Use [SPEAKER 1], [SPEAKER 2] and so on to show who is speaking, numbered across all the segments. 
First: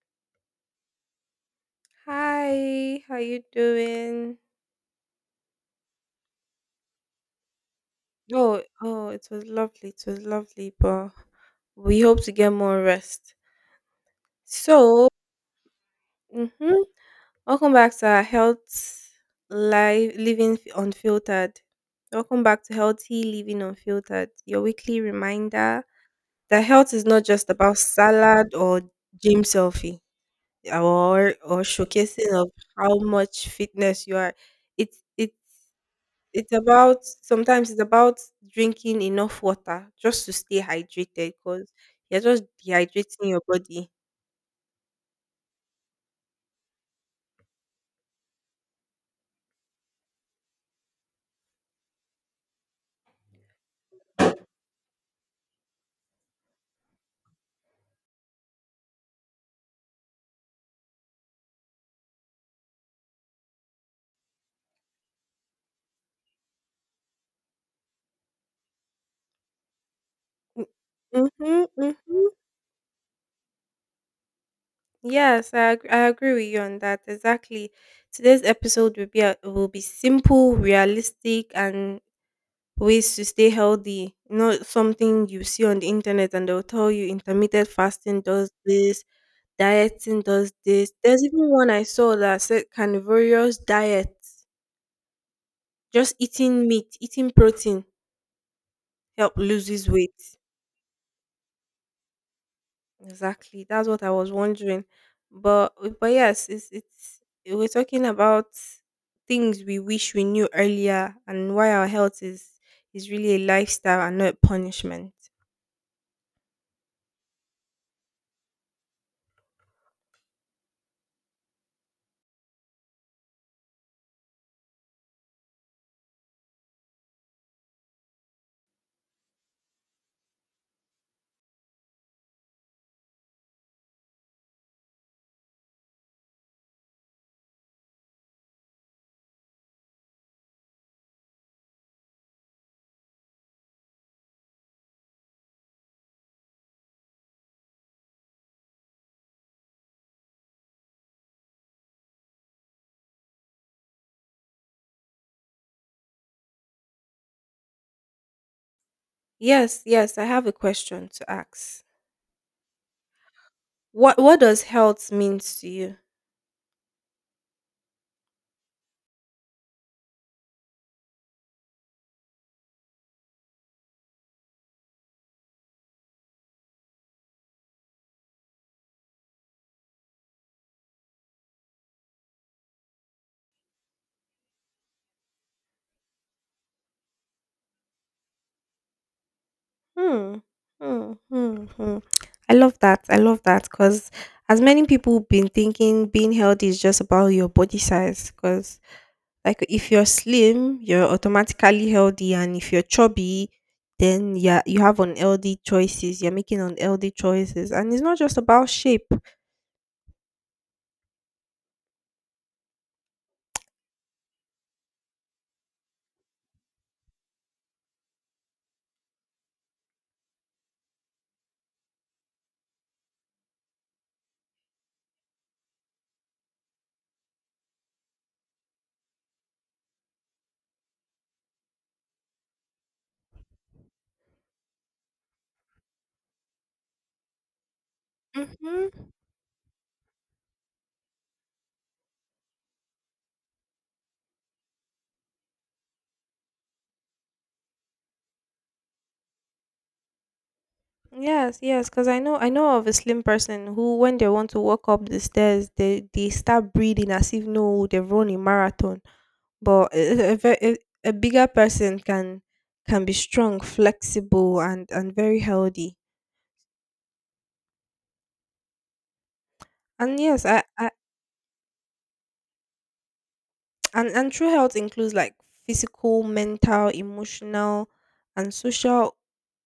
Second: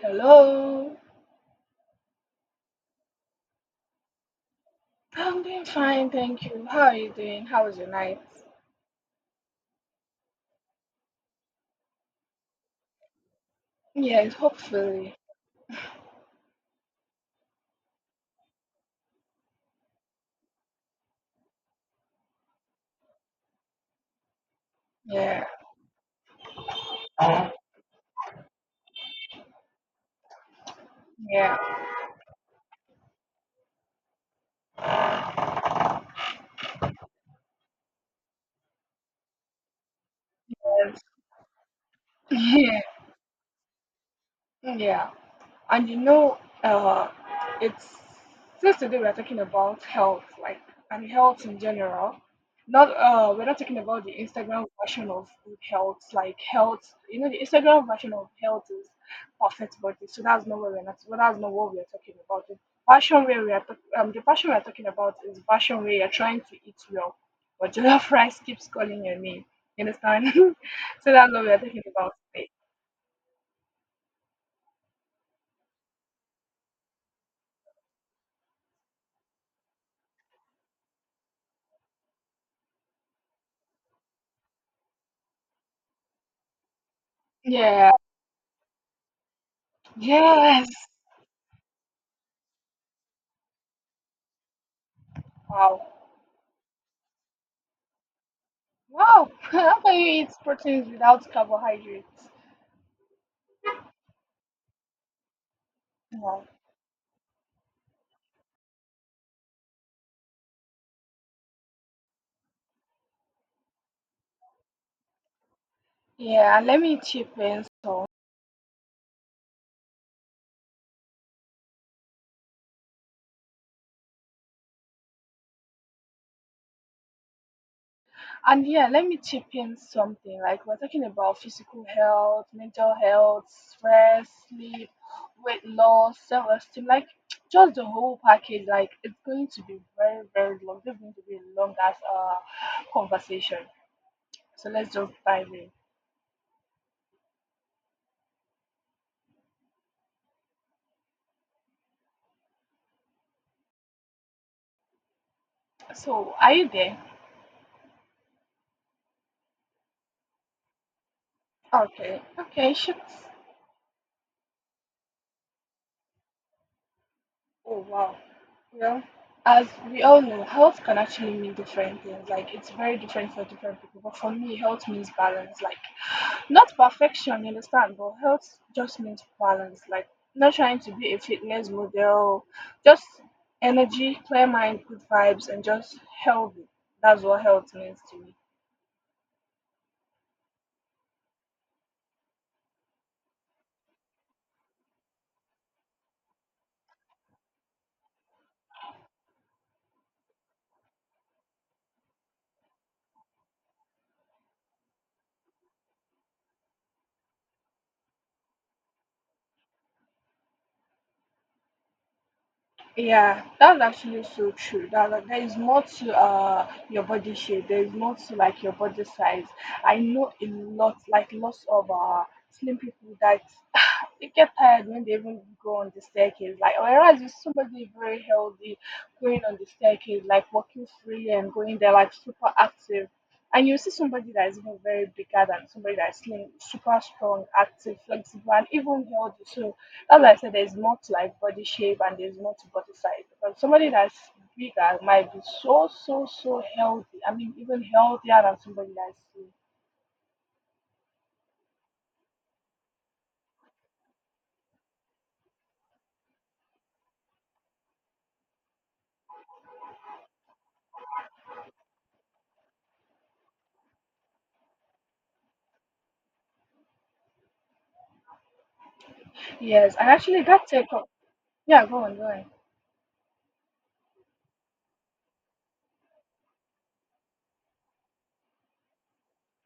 [SPEAKER 1] Hello.
[SPEAKER 2] Hi, how you doing?
[SPEAKER 1] I'm doing fine, thank you. How are you doing? How was your night?
[SPEAKER 2] Oh, oh, it was lovely. It was lovely, but we hope to get more rest.
[SPEAKER 1] Yes,
[SPEAKER 2] So,
[SPEAKER 1] hopefully.
[SPEAKER 2] mm-hmm. welcome back to our health live living F- unfiltered. Welcome back to healthy living unfiltered. Your weekly
[SPEAKER 1] Yeah,
[SPEAKER 2] reminder that health is not just about salad or gym selfie or
[SPEAKER 1] yeah,
[SPEAKER 2] or showcasing of how much fitness you are. It's it It's about sometimes it's about drinking enough water just to stay
[SPEAKER 1] yes,
[SPEAKER 2] hydrated because you're just
[SPEAKER 1] yeah,
[SPEAKER 2] dehydrating your body.
[SPEAKER 1] yeah. And you know, uh, it's Since today we are talking about health, like and health in general. Not We're not talking about the Instagram version of good health, like health. You know, the Instagram version of health is perfect body, so that's not what we're not. Well, that's not what we're talking about. The passion where we are, the passion we are talking about is passion where you're trying to eat well, but jollof rice keeps calling your name. You understand?
[SPEAKER 2] Mm-
[SPEAKER 1] So that's what we're
[SPEAKER 2] Mhm,
[SPEAKER 1] talking about
[SPEAKER 2] mhm.
[SPEAKER 1] today.
[SPEAKER 2] Yes, I agree with you on that. Exactly. Today's episode will be simple, realistic, and ways to stay healthy. Not something you see on the internet, and they'll tell you intermittent
[SPEAKER 1] Yeah.
[SPEAKER 2] fasting does this, dieting does
[SPEAKER 1] Yes.
[SPEAKER 2] this. There's even one I saw that said carnivorous diet
[SPEAKER 1] Wow.
[SPEAKER 2] just eating meat, eating protein
[SPEAKER 1] Wow,
[SPEAKER 2] help
[SPEAKER 1] how
[SPEAKER 2] loses
[SPEAKER 1] can you eat
[SPEAKER 2] weight.
[SPEAKER 1] proteins without carbohydrates?
[SPEAKER 2] Exactly. That's what I was wondering. But but
[SPEAKER 1] Wow.
[SPEAKER 2] yes, it's we're talking about things we wish we knew earlier and why our health is really a lifestyle and not a punishment.
[SPEAKER 1] Yeah, and let me chip in some. And yeah, let me chip in something. Like we're talking about physical health, mental health, stress, sleep, weight loss, self-esteem, like just the whole package. Like it's going to be very, very long. It's going to be a long as conversation. So let's just dive in. So are you there?
[SPEAKER 2] Yes, yes, I have a question to ask.
[SPEAKER 1] Okay, okay, ships.
[SPEAKER 2] What does health means to you?
[SPEAKER 1] Oh wow. Well, as we all know, health can actually mean different things. Like it's very different for different people. But for me, health means balance. Like not perfection, you understand, but health just means balance. Like not trying to be a fitness model, just energy, clear mind, good vibes, and just healthy. That's what health means to me.
[SPEAKER 2] Hmm. Hmm. Hmm. Hmm. I love that. I love that because as many people been thinking being healthy is just about your body size. Because like if you're slim, you're automatically healthy, and if you're chubby, then yeah, you have unhealthy choices. You're making unhealthy choices, and it's not just about shape.
[SPEAKER 1] Yeah, that's actually so true. There is more to your body shape. There is more to like your body size. I know a lot, like lots of slim people that they get tired when they even go on the staircase. Like whereas with somebody very healthy going on the staircase, like walking freely and going there like super active. And you see somebody that is even very bigger than somebody that is slim, super strong, active, flexible, and
[SPEAKER 2] Mm-hmm.
[SPEAKER 1] even healthy. So as I said, there's more to like body shape and there's more to body size. Because somebody that's bigger might be so, so, so healthy. I mean, even healthier than somebody that's slim.
[SPEAKER 2] Yes, yes, because I know of a slim person who, when they want to walk up the stairs, they start breathing as if no, they've run a marathon. But a, ve- a bigger person can be strong, flexible, and very healthy.
[SPEAKER 1] Yes, and
[SPEAKER 2] And
[SPEAKER 1] actually
[SPEAKER 2] yes,
[SPEAKER 1] that
[SPEAKER 2] I
[SPEAKER 1] take up. Yeah, go on, go on.
[SPEAKER 2] and true health includes like physical, mental, emotional, and social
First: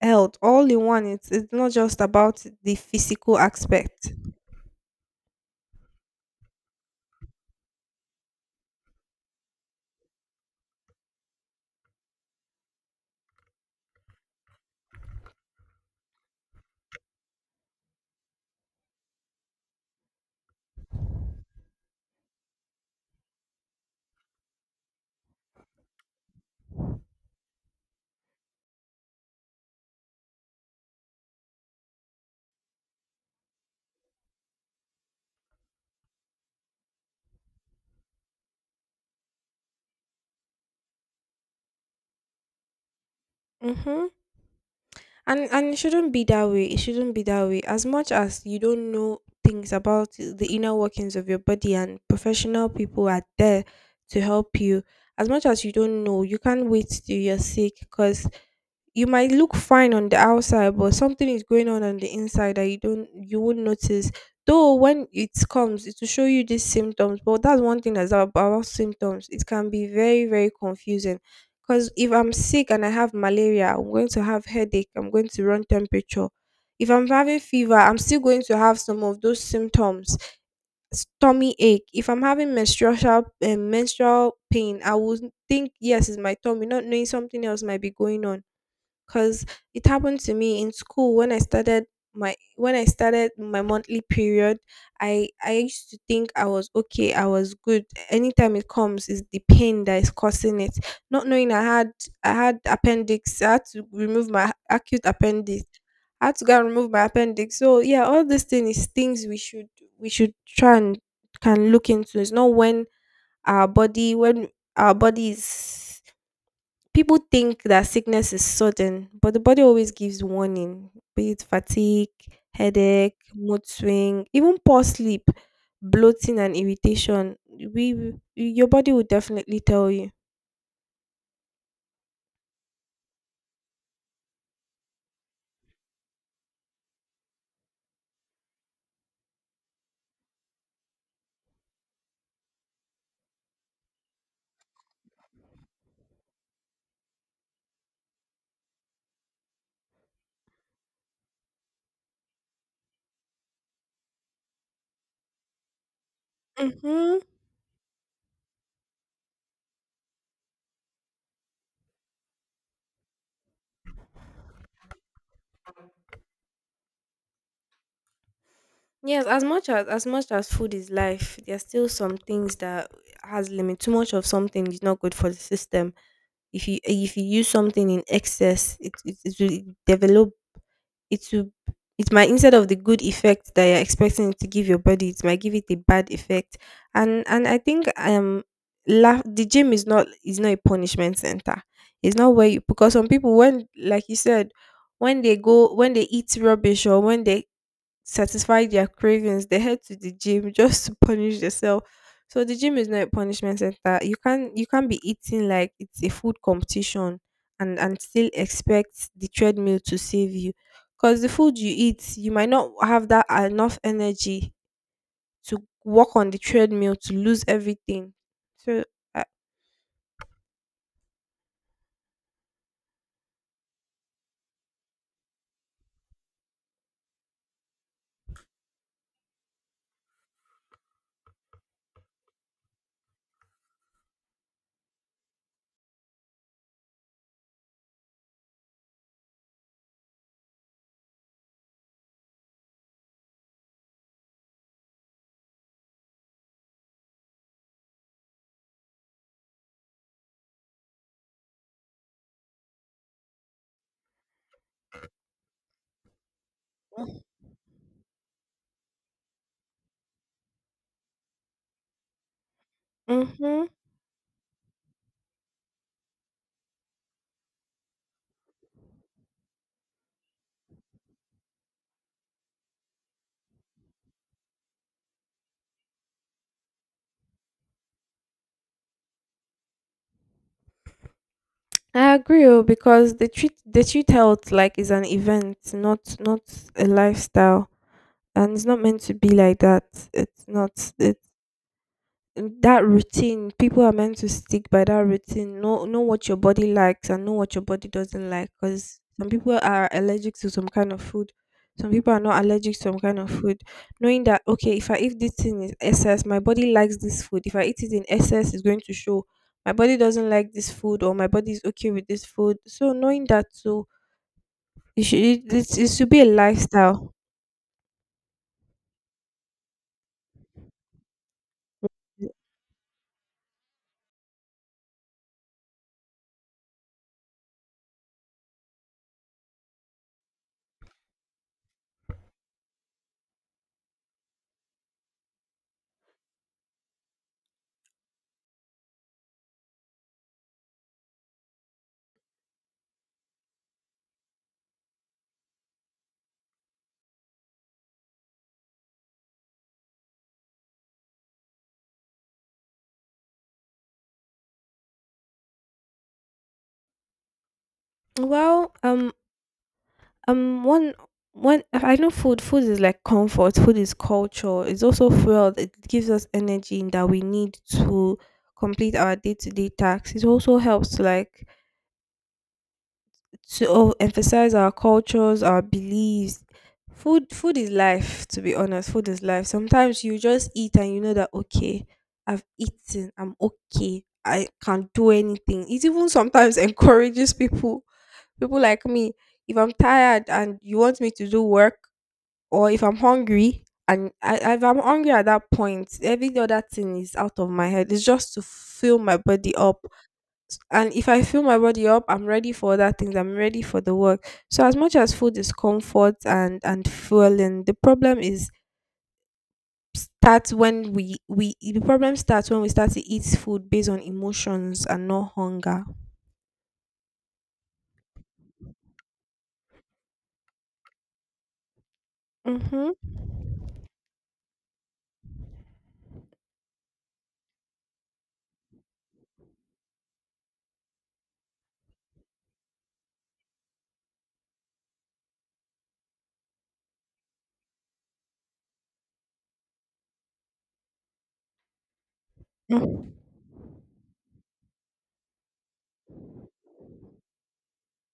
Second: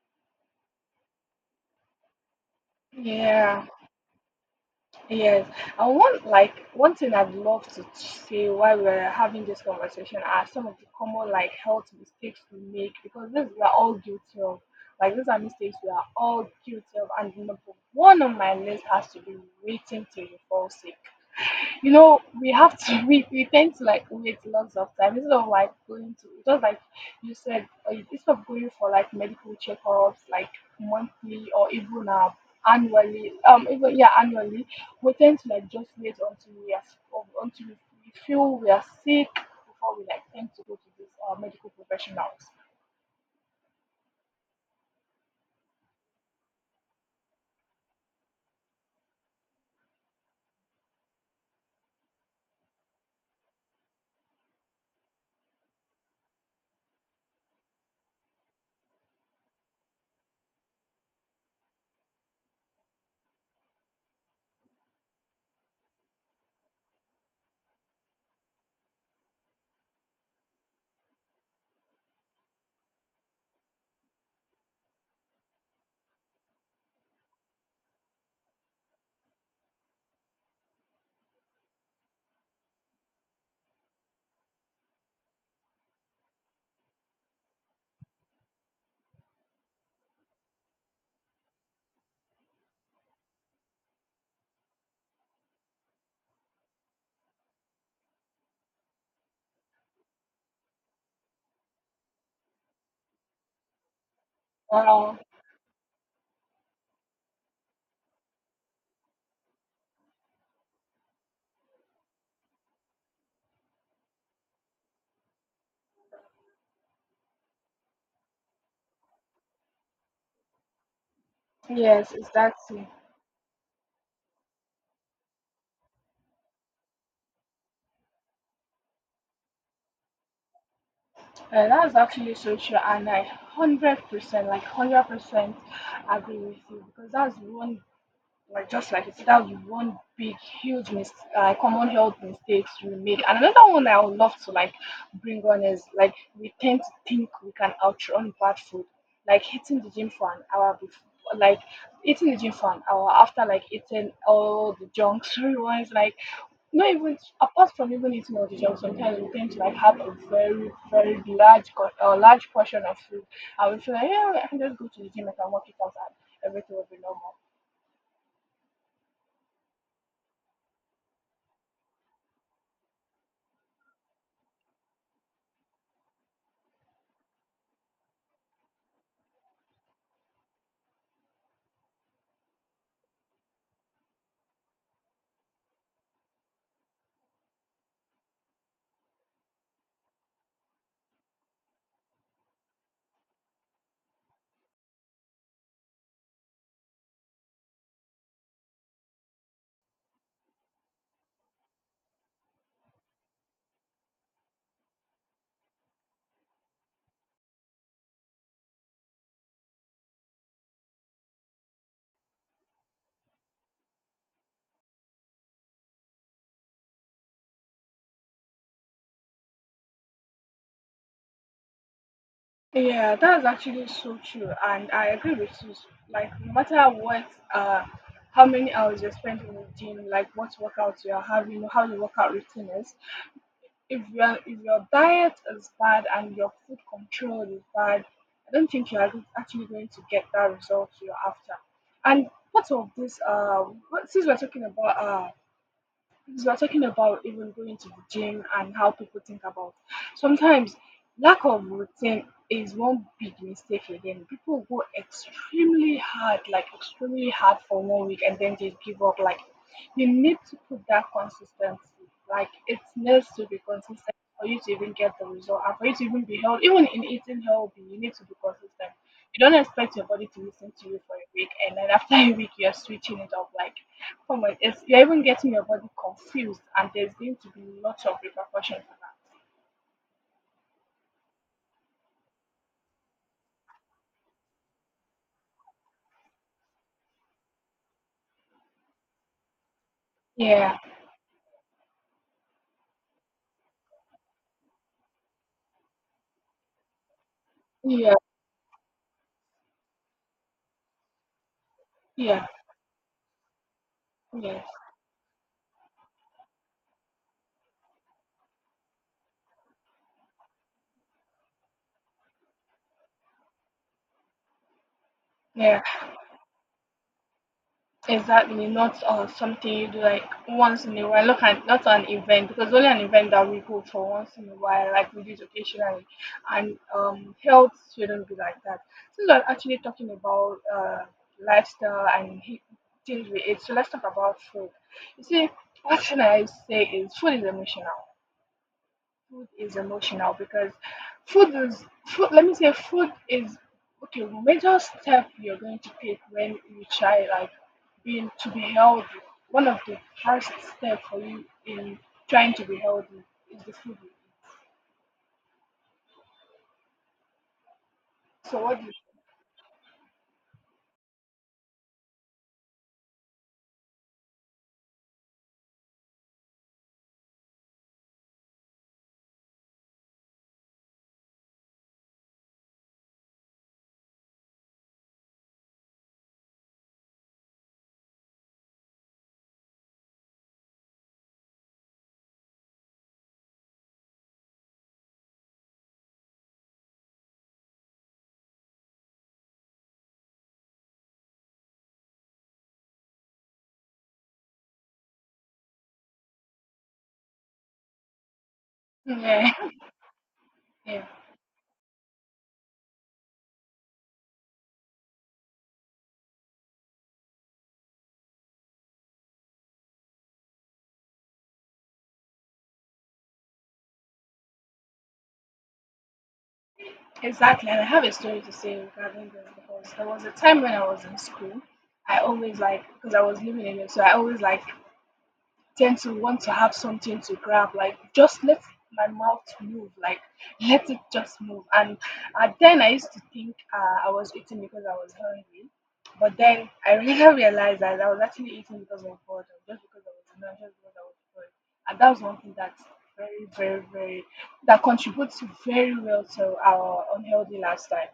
[SPEAKER 2] health all in one. It's not just about the physical
[SPEAKER 1] Yeah.
[SPEAKER 2] aspect.
[SPEAKER 1] Yes, and one like one thing I'd love to say while we're having this conversation are some of the common like health mistakes we make because these we are all guilty of. Like these are mistakes we are all guilty of, and number one on my list has to be waiting till you fall sick. You know, we have to we tend to like wait lots of time instead of like going to just like you said, instead of going for like medical checkups like monthly or even annually, even yeah annually, we tend to like just wait until we are until we feel we are sick before we like tend to go to these medical professionals.
[SPEAKER 2] Mm-hmm. And it shouldn't be that way it shouldn't be that way as much as you don't know things about the inner workings of your body, and professional people are there to help you. As much as you don't know, you can't wait till you're sick, because you might look fine on the outside but something is going on the inside that you won't notice. Though when it comes it will show you these symptoms, but that's one thing that's about symptoms, it can be very very confusing, because if I'm sick and I have malaria I'm going to have headache, I'm going to run temperature. If I'm having fever I'm still going to have some of those symptoms, tummy ache. If I'm having menstrual pain I would think yes, it's my tummy, not knowing something else might be going on, because it happened to me in school when I started my monthly period. I used to think I was okay, I was good. Anytime it comes, is the pain that is causing it. Not knowing I had, appendix, I had to remove my acute
[SPEAKER 1] Um,
[SPEAKER 2] appendix. I had to go and remove my appendix. So yeah, all these things is things we should, try and can look into. It's not when our body, is. People think that sickness is sudden, but the body always gives warning, be it fatigue,
[SPEAKER 1] yes, exactly.
[SPEAKER 2] headache, mood swing, even poor sleep, bloating, and irritation. Your body will definitely tell you.
[SPEAKER 1] That's actually so true, and I 100%, like 100%, agree with you because that's one like just like you said, that was one big, huge common health mistakes we made. And another one I would love to like bring on is like we tend to think we can outrun bad food, like hitting the gym for an hour before. Like eating the gym for an hour after like eating all the junk food ones like not
[SPEAKER 2] Mm-hmm.
[SPEAKER 1] even apart from even eating all the junk sometimes we tend to like have a very, very large large portion of food, and we feel like yeah I can just go to the gym, I can work it out and everything will be normal.
[SPEAKER 2] Yes, as much as food is life, there are still some things that has limit. Too much of something is not good for the system. If you use something in excess, it will develop it will it might, instead of the good effect that you're expecting it to give your body, it might give it a bad effect. And I think laugh, the gym is not, a punishment center. It's not where you, because some people, when, like you said, when they go, when they eat rubbish, or when they satisfy their cravings, they head to the gym just to punish themselves. So the gym is not a punishment center. You can't be eating like it's a food competition and still expect the treadmill to save you. Because the food you eat, you might not have that enough energy to walk on the treadmill to lose everything. So I,
[SPEAKER 1] Yeah, that's actually so true, and I agree with you. Like, no matter what, uh, how many hours you're spending in the gym, like what workouts you're having, how your workout routine is, if your diet is bad and your food control is bad, I don't think you're actually going to get that result you're after. And part of this, since we're talking about because we're talking about even going to the gym and how people think about sometimes, lack of routine is one big mistake. Again, people go extremely hard like extremely hard for 1 week and then they give up. Like you need to put that consistency, like it needs to be
[SPEAKER 2] mm-hmm.
[SPEAKER 1] consistent for you to even get the result, and for you to even be healthy. Even in eating healthy you need to be consistent. You don't expect your body to listen to you for a week and then after a week you're switching it up. Like, oh my, it's, you're even getting your body confused, and there's going to be lots of repercussion for that.
[SPEAKER 2] I agree, oh, because they treat health like it's an event, not a lifestyle. And it's not meant to be like that. It's
[SPEAKER 1] Yeah,
[SPEAKER 2] not It that routine. People are meant to stick by that routine. Know what your body likes and know what your body
[SPEAKER 1] yeah,
[SPEAKER 2] doesn't like. Because some people are allergic to some kind of food. Some people are not
[SPEAKER 1] yeah,
[SPEAKER 2] allergic to some kind of food. Knowing that
[SPEAKER 1] yes,
[SPEAKER 2] okay, if I eat this thing in excess, my body likes this food. If I eat it in excess, it's going to show my body doesn't like this food, or my body is okay with this food. So knowing that, so you should it,
[SPEAKER 1] yeah,
[SPEAKER 2] it should be a lifestyle.
[SPEAKER 1] exactly. Not Something you do like once in a while. Look at not an event, because only an event that we go for once in a while, like we do it occasionally, and health shouldn't be like that. Since we're actually talking about lifestyle and things we eat, so let's talk about food. You see, one thing I say is food is emotional. Food is emotional because food is food let me say food is okay, major step you're going to take when you try like being to be healthy, one of the first step for you in trying to be healthy is the food you eat. So
[SPEAKER 2] Well,
[SPEAKER 1] what do you
[SPEAKER 2] one, one. I know food. Food is like comfort. Food is culture. It's also fuel. It gives us energy that we need to complete our day to day tasks. It also helps to emphasize our cultures, our beliefs. Food is life, to be honest. Food is life. Sometimes you just eat and you know that okay, I've eaten, I'm okay. I can not do anything. It even sometimes encourages people, people like me. If I'm tired and you want me to do work, or if I'm hungry at that point, every other thing is out of my head. It's just to fill my
[SPEAKER 1] think? Yeah,
[SPEAKER 2] body up, and
[SPEAKER 1] yeah,
[SPEAKER 2] if I fill my body up I'm ready for other things, I'm ready for the work. So as much as food is comfort and fueling, the problem is, starts when we the problem starts when we start to eat food based on emotions and not hunger.
[SPEAKER 1] exactly. And I have a story to say regarding this because there was a time when I was in school. I always like
[SPEAKER 2] Mm-hmm.
[SPEAKER 1] because I was living in it, so I always like tend to want to have something to grab, like just let my mouth move, like let it just move. And at then I used to think I was eating because I was hungry, but then I later realized that I was actually eating because of boredom, just because I was hungry, just because I was bored. And that was one thing that's
[SPEAKER 2] Mm-hmm.
[SPEAKER 1] very, very, very that contributes very well to our unhealthy lifestyle.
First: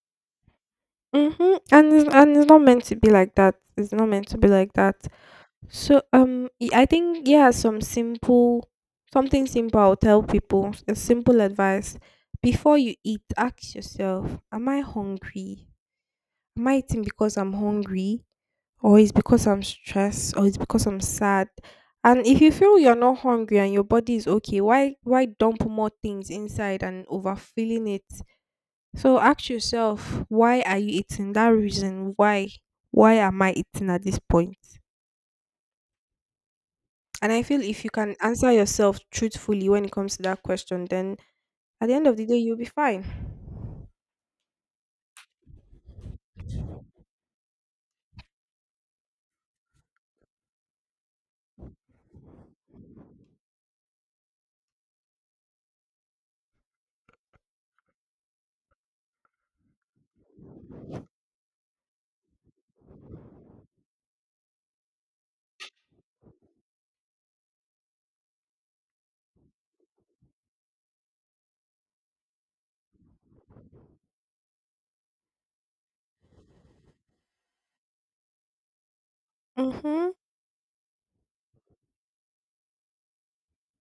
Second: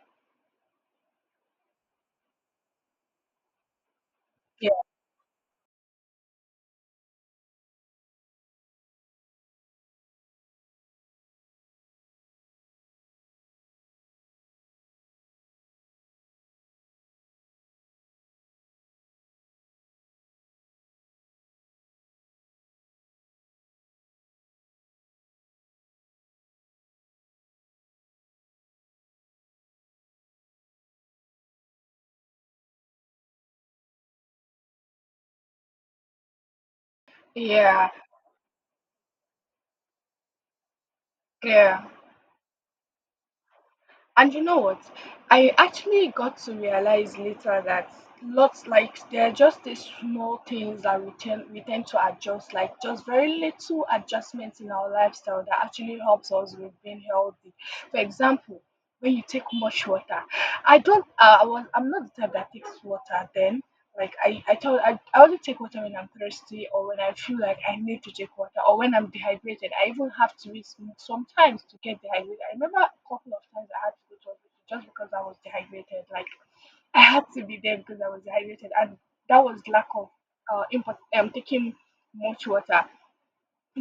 [SPEAKER 2] Mm-hmm. And it's not meant to be like that. It's not meant to be
[SPEAKER 1] Yeah,
[SPEAKER 2] like that. So I think, yeah, something simple I'll tell people, a simple advice. Before you eat, ask yourself, am I hungry? Am I eating because I'm hungry? Or it's because I'm stressed, or it's because I'm sad? And if you feel you're not hungry and your body is okay, why dump more things inside and overfilling it? So ask yourself, why are you eating? That reason, why am I eating at this point? And I feel if
[SPEAKER 1] yeah,
[SPEAKER 2] you can answer yourself truthfully when it comes to that question, then
[SPEAKER 1] yeah.
[SPEAKER 2] at the end of the day, you'll be fine.
[SPEAKER 1] And you know what? I actually got to realize later that lots like there are just these small things that we tend to adjust, like just very little adjustments in our lifestyle that actually helps us with being healthy. For example, when you take much water, I don't, I was, I'm not the type that takes water then, like I only take water when I'm thirsty or when I feel like I need to take water or when I'm dehydrated. I even have to wait sometimes to get dehydrated. I remember a couple of times I had to go to hospital just because I was dehydrated. Like I had to be there because I was dehydrated, and that was lack of
[SPEAKER 2] Mm-hmm.
[SPEAKER 1] taking much water.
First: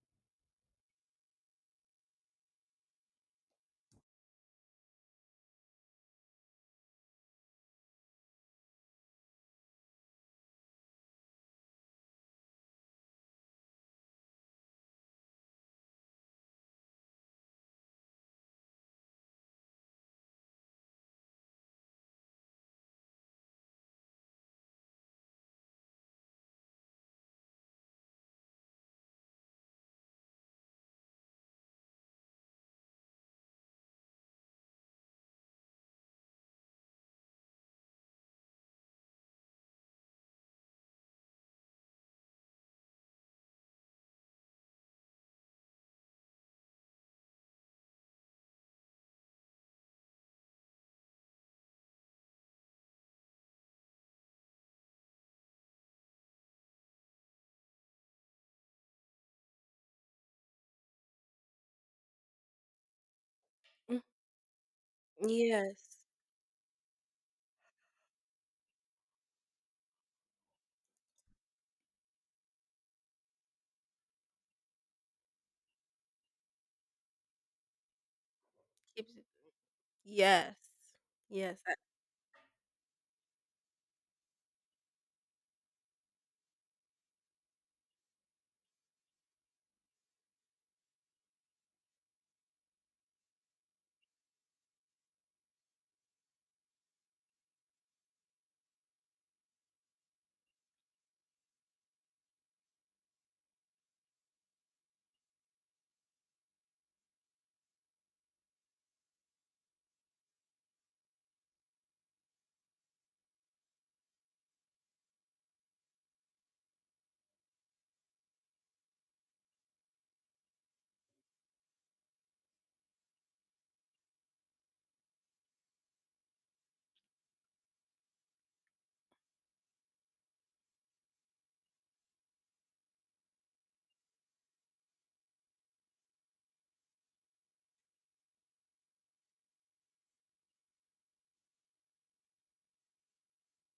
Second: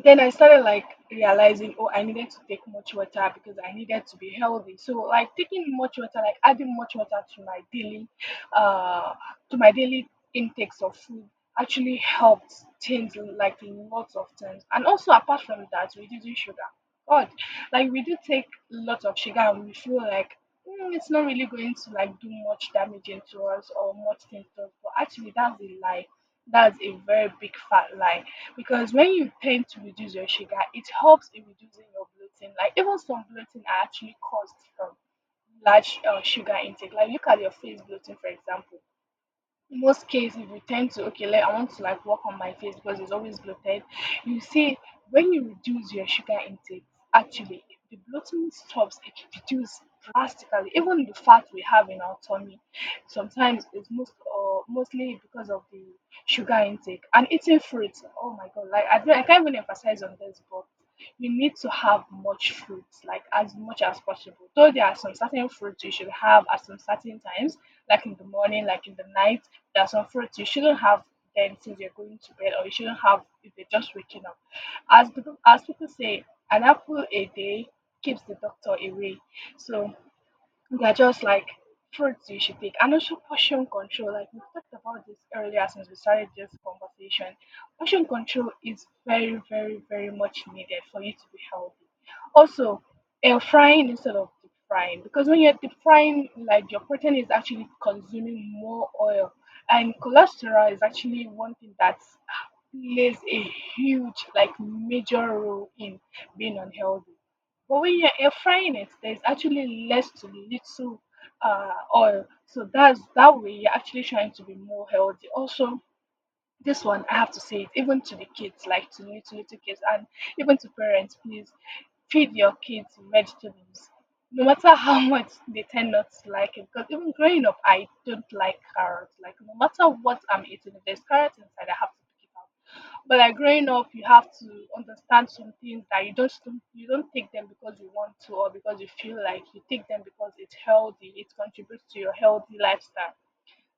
[SPEAKER 1] Then I started like realizing, oh, I needed to take much water because I needed to be healthy. So like taking much water, like adding much water to my uh, daily intakes of food actually helped things like lots of times. And also apart from that, reducing sugar. God, like we do take lots of sugar and we feel like, "Mm, it's not really going to like do much damaging to us or much things to us." But actually, that's a lie. That's a very big fat lie, because when you tend to reduce your sugar, it helps in reducing your bloating. Like even some bloating are actually caused from large sugar intake. Like look at your face bloating, for example. In most cases, if you tend to, okay, like I want to like work on my face because it's always bloated, you see, when you reduce your sugar intake, actually the bloating stops, it reduces drastically. Even the fat we have in our tummy sometimes it's most or mostly because of the sugar intake. And eating fruits, oh my god, like I can't even emphasize on this, but you need to have much fruits, like as much as
[SPEAKER 2] Mm,
[SPEAKER 1] possible. Though there are some certain fruits
[SPEAKER 2] yes.
[SPEAKER 1] you should have at some certain times, like in the morning, like in the night. There are some fruits you shouldn't have then since you're going to bed, or you shouldn't have if you're just waking up. As people say, an apple a day keeps the doctor
[SPEAKER 2] Keeps
[SPEAKER 1] away.
[SPEAKER 2] it-
[SPEAKER 1] So
[SPEAKER 2] Yes.
[SPEAKER 1] they're just like
[SPEAKER 2] Yes.
[SPEAKER 1] fruits you should take. And also portion control. Like we talked about this earlier since we started this conversation. Portion control is very, very, very much needed for you to be healthy. Also, air frying instead of deep frying. Because when you're deep frying, like, your protein is actually consuming more oil. And cholesterol is actually one thing that plays a huge, like major role in being unhealthy. But when you're air frying it, there's actually less to little oil. So that's that way you're actually trying to be more healthy. Also, this one I have to say it even to the kids, like to little kids and even to parents, please feed your kids vegetables. No matter how much they tend not to like it, because even growing up, I don't like carrots. Like no matter what I'm eating, if there's carrots inside, I have to pick it out. But like growing up, you have to understand some things that you just don't take them because you want to or because you feel like. You take them because it's healthy. It contributes to your healthy lifestyle.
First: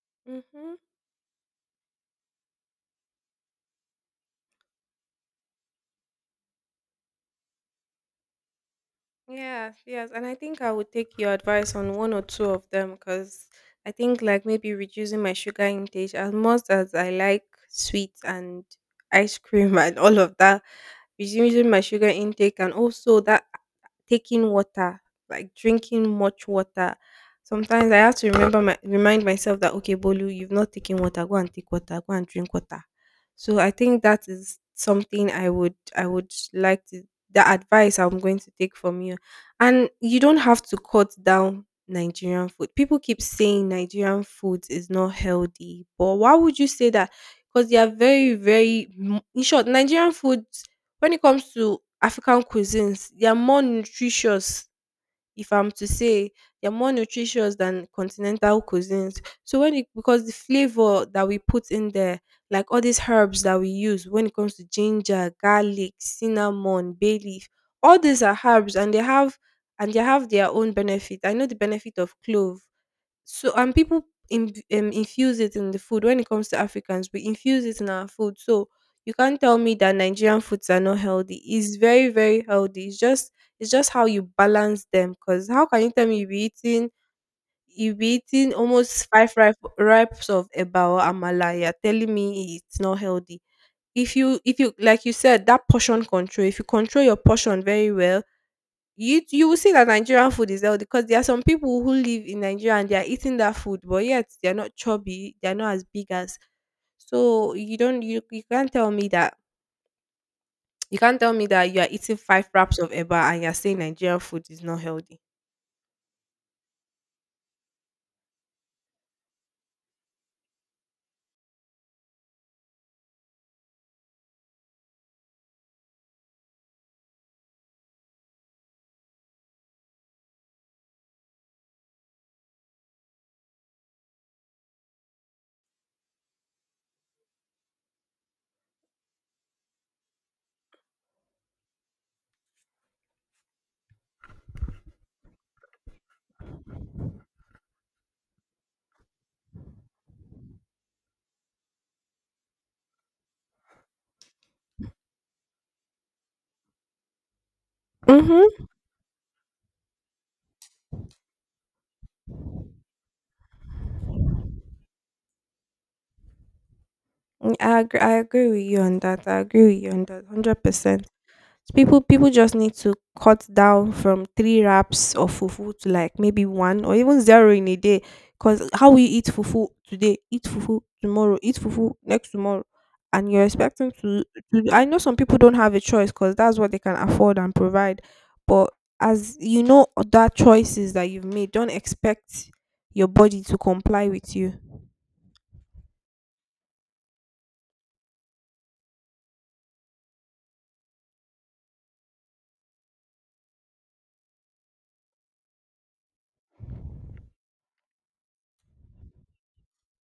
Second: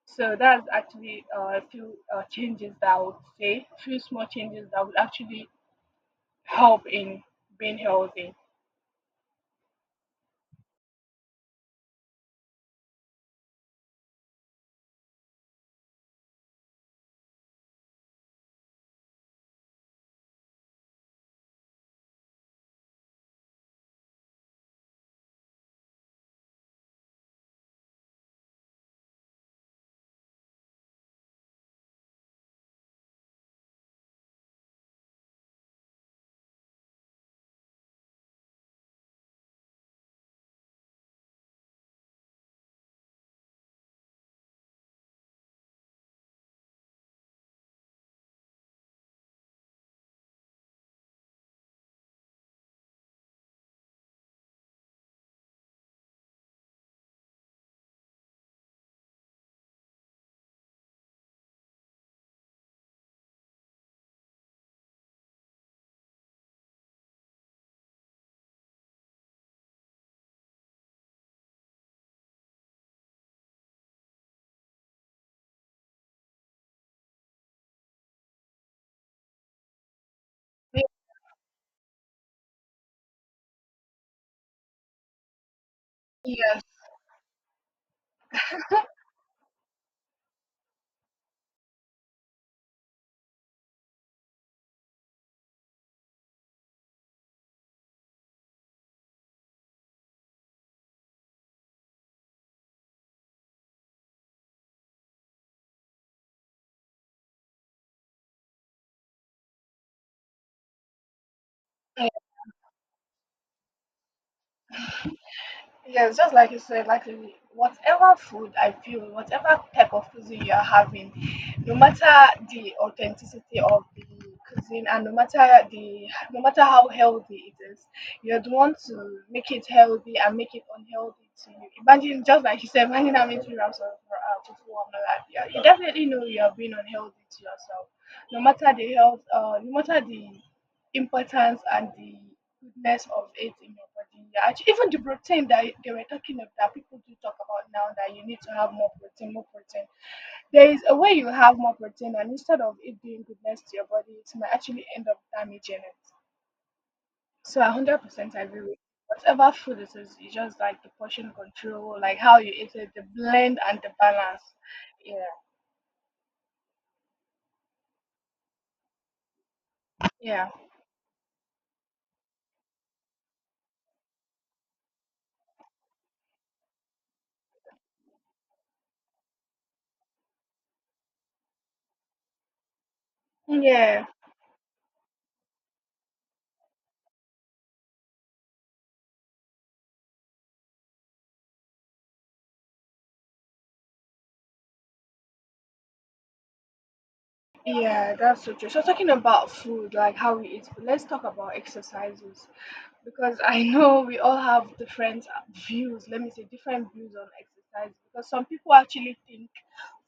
[SPEAKER 1] So that's
[SPEAKER 2] Mm-hmm.
[SPEAKER 1] actually a few changes that I would say, few small changes that would actually help in being healthy.
[SPEAKER 2] Yes, yes. And I think I would take your advice on one or two of them, because I think, like, maybe reducing my sugar intake, as much as I like sweets and ice cream and all of that. Reducing my sugar intake, and also that taking water, like drinking much water. Sometimes I have to remember my, remind myself that okay, Bolu, you've not taken water. Go and take water. Go and drink water. So I think that is something I would like to. The advice I'm going to take from you. And you don't have to cut down Nigerian food. People keep saying Nigerian food is not healthy, but why would you say that? Because they are very, very. In short, Nigerian food, when it comes to African cuisines, they are more nutritious, if I'm to say, they are more nutritious than continental cuisines. So when it, because the flavor that we put in there, like all these herbs that we use, when it comes to ginger, garlic, cinnamon, bay leaf, all these are herbs, and they have, their own benefit. I know the benefit of clove. So, and people in, infuse it in the food. When it comes to Africans, we infuse it in our food. So you can't tell me that Nigerian foods are not healthy. It's very very healthy. It's just, how you balance them. Cause how can you tell me you be
[SPEAKER 1] Yes.
[SPEAKER 2] eating you be eating almost five ripes of ebao amala? You're telling me it's not healthy. If you, like you said, that portion control, if you control your portion very well, you will see that Nigerian food is healthy, because there are some people who live in Nigeria and they are eating that food, but yet they're not chubby, they're not as big as. So you don't you, you can't tell me that you are eating five wraps of eba and you're saying Nigerian food is not healthy.
[SPEAKER 1] Yes, just like you said, like whatever food I feel, whatever type of cuisine you are having, no matter the authenticity of the cuisine, and no matter how healthy it is, you'd want to make it healthy and make it unhealthy to you. Imagine, just like you said, imagine having two wraps of tofu on the lap. Yeah, you definitely know you are being unhealthy to yourself. No matter the no matter the importance and the goodness of it in your body. Yeah, actually, even the protein that they were talking of, that people do talk about now, that you need to have more protein, more protein. There is a way you have more protein, and instead of it doing goodness to your body, it might actually end up damaging it. So I 100% agree
[SPEAKER 2] Mm-hmm.
[SPEAKER 1] with you, whatever food it is. It's just like the portion control, like how you eat it, the blend and the balance. Yeah,
[SPEAKER 2] I agree with you on that. I agree with you on that
[SPEAKER 1] yeah,
[SPEAKER 2] 100%. People just need to cut down from three wraps of fufu to like maybe one or even zero in a day. Cause how we eat fufu today, eat fufu tomorrow, eat fufu next tomorrow, and you're expecting
[SPEAKER 1] yeah,
[SPEAKER 2] to. I know some people don't have a choice because that's what they can afford and provide. But as you know, other choices that you've made, don't expect your body to comply with you.
[SPEAKER 1] yeah. That's so true. So talking about food, like how we eat, let's talk about exercises. Because I know we all have different views, let me say different views on exercise, because some people actually think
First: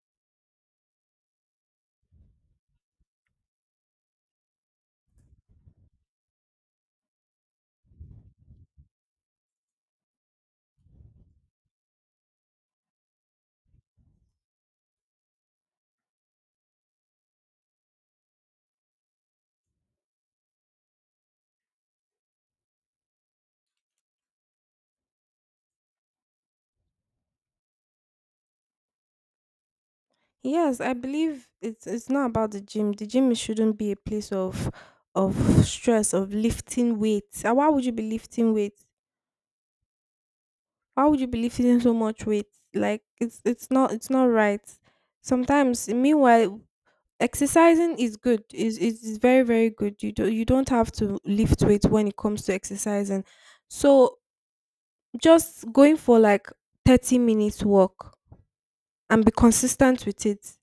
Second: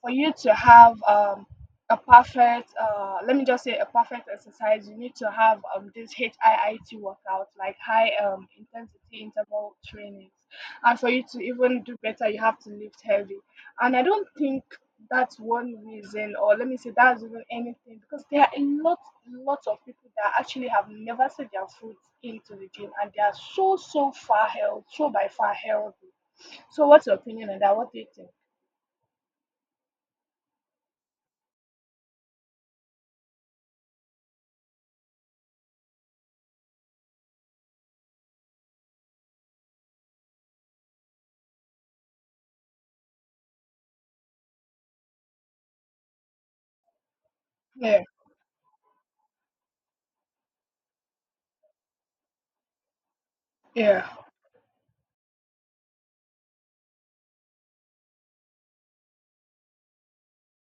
[SPEAKER 1] for you to have a perfect let me just say a perfect exercise, you need to have this HIIT workout, like high intensity interval trainings, and for you to even do better you have to lift heavy. And I don't think that's one reason, or let me say that's even anything, because there are lots of people that actually have never set their foot into the gym and they are so, so far health, so by far healthy. So, what's your opinion on that? What do you think?
[SPEAKER 2] Yes, I believe it's not about the gym. The gym shouldn't be a place of stress, of lifting weights. Why would you be lifting weights? Why would you be lifting so much weight? Like it's not right. Sometimes, meanwhile, exercising
[SPEAKER 1] Yeah,
[SPEAKER 2] is good, is very very good. You don't have to lift weight when it comes to exercising.
[SPEAKER 1] yeah,
[SPEAKER 2] So just going for like 30 minutes walk and be consistent with it,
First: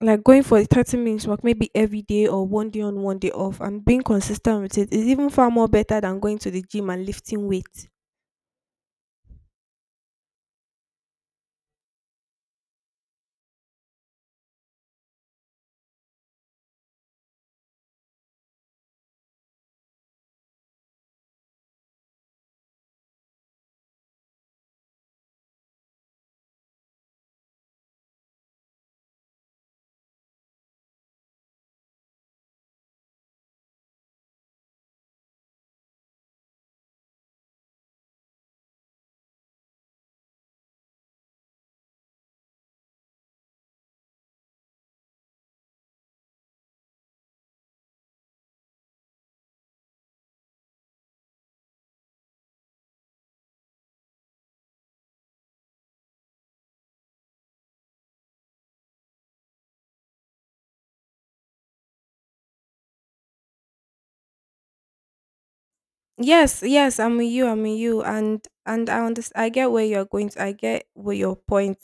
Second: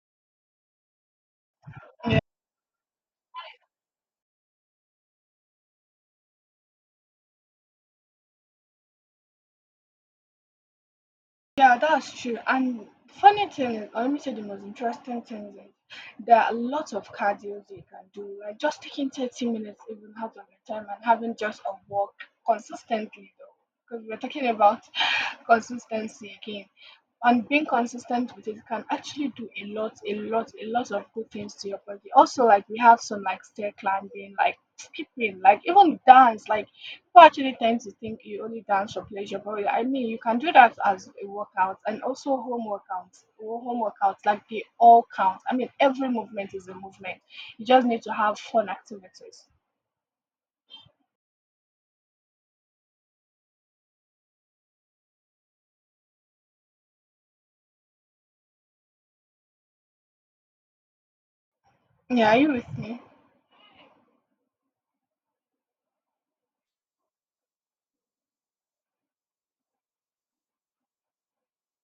[SPEAKER 2] like going for a 30 minutes walk maybe every
[SPEAKER 1] yeah.
[SPEAKER 2] day or one day on one day off, and being consistent with it is even far more better than going to the gym and lifting weights.
[SPEAKER 1] Yeah, that's true. And funny thing, or let me say the most interesting thing is, like, there are lots of cardio you can do. Like just taking 30 minutes even out of your time and having just a walk, consistently though. Because we're talking about consistency again. And being consistent with it can actually do a lot, a lot, a lot of good things to your body. Also, like, we have some like stair climbing, like people like even dance, like people actually tend to think you only dance for pleasure, but really, I mean, you can do that as a workout, and also home workouts, or home workouts, like, they all count. I mean, every movement is a movement. You just need to have fun activities. Yeah, are you with me?
[SPEAKER 2] Yes, yes, I'm with you, and I understand. I get where you're going to, I get where your point.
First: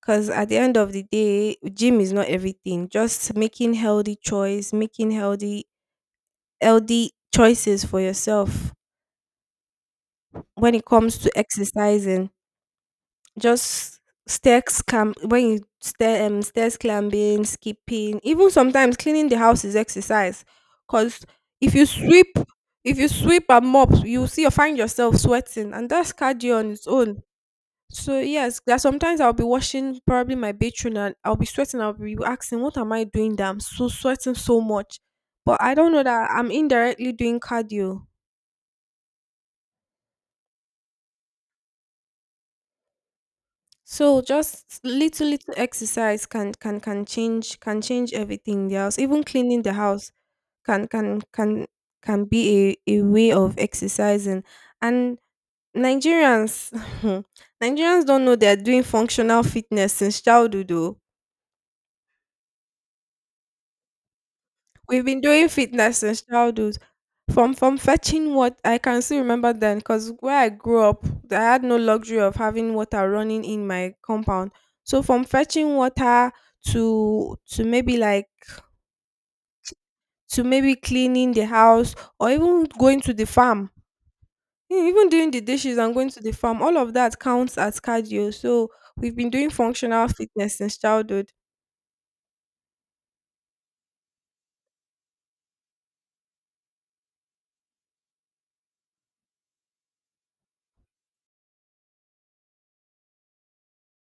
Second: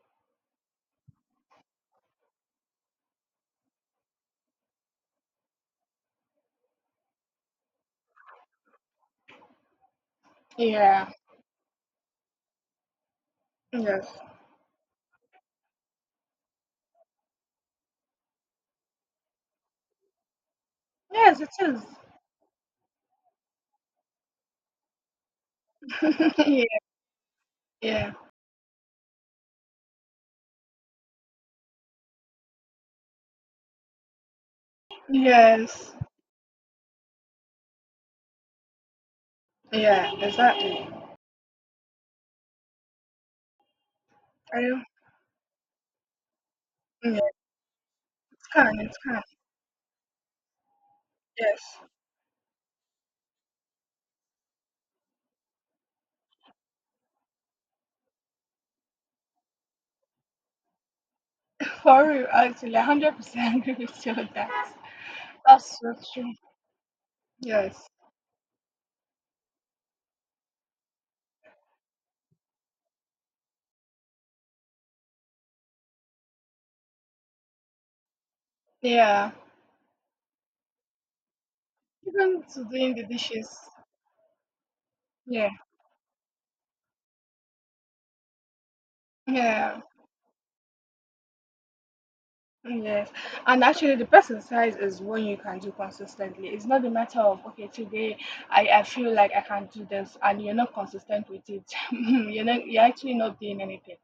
[SPEAKER 2] Because at the end of the day, gym is not everything. Just making healthy choice, making healthy choices for yourself when it
[SPEAKER 1] Yeah,
[SPEAKER 2] comes to exercising. Just
[SPEAKER 1] yes,
[SPEAKER 2] stairs climb when you stair stairs climbing, skipping, even sometimes cleaning the house is exercise. Cause
[SPEAKER 1] yes it
[SPEAKER 2] if
[SPEAKER 1] is.
[SPEAKER 2] you sweep, and mop, you see you find yourself sweating, and that's cardio on its own.
[SPEAKER 1] Yeah.
[SPEAKER 2] So yes, there are sometimes I'll be washing probably my bathroom and I'll be sweating. I'll be asking, "What am I doing? That I'm so sweating so much," but I don't
[SPEAKER 1] Yes.
[SPEAKER 2] know that I'm indirectly doing cardio.
[SPEAKER 1] Yeah, exactly.
[SPEAKER 2] So
[SPEAKER 1] Are
[SPEAKER 2] just
[SPEAKER 1] you,
[SPEAKER 2] little exercise can can can
[SPEAKER 1] yeah, it
[SPEAKER 2] change can change
[SPEAKER 1] can,
[SPEAKER 2] everything
[SPEAKER 1] it
[SPEAKER 2] else.
[SPEAKER 1] can.
[SPEAKER 2] Even cleaning the house can can can
[SPEAKER 1] Yes,
[SPEAKER 2] can be a way of exercising. And Nigerians Nigerians don't know they're doing functional fitness since childhood though.
[SPEAKER 1] for real, actually 100% agree with you on that.
[SPEAKER 2] We've been doing
[SPEAKER 1] That's so
[SPEAKER 2] fitness since
[SPEAKER 1] true.
[SPEAKER 2] childhood. From
[SPEAKER 1] Yes.
[SPEAKER 2] fetching, what I can still remember then, because where I grew up, I had no luxury of having water running in my compound. So from fetching water to to maybe like
[SPEAKER 1] Yeah.
[SPEAKER 2] to maybe cleaning the house or
[SPEAKER 1] Even
[SPEAKER 2] even
[SPEAKER 1] to doing
[SPEAKER 2] going
[SPEAKER 1] the
[SPEAKER 2] to the
[SPEAKER 1] dishes.
[SPEAKER 2] farm, even doing the
[SPEAKER 1] Yeah.
[SPEAKER 2] dishes and going to the farm, all of that counts as cardio. So we've been doing
[SPEAKER 1] Yeah.
[SPEAKER 2] functional fitness since childhood.
[SPEAKER 1] Yes. And actually, the person size is one you can do consistently. It's not a matter of okay, today I feel like I can do this and you're not consistent with it. You're not, you're actually not doing anything.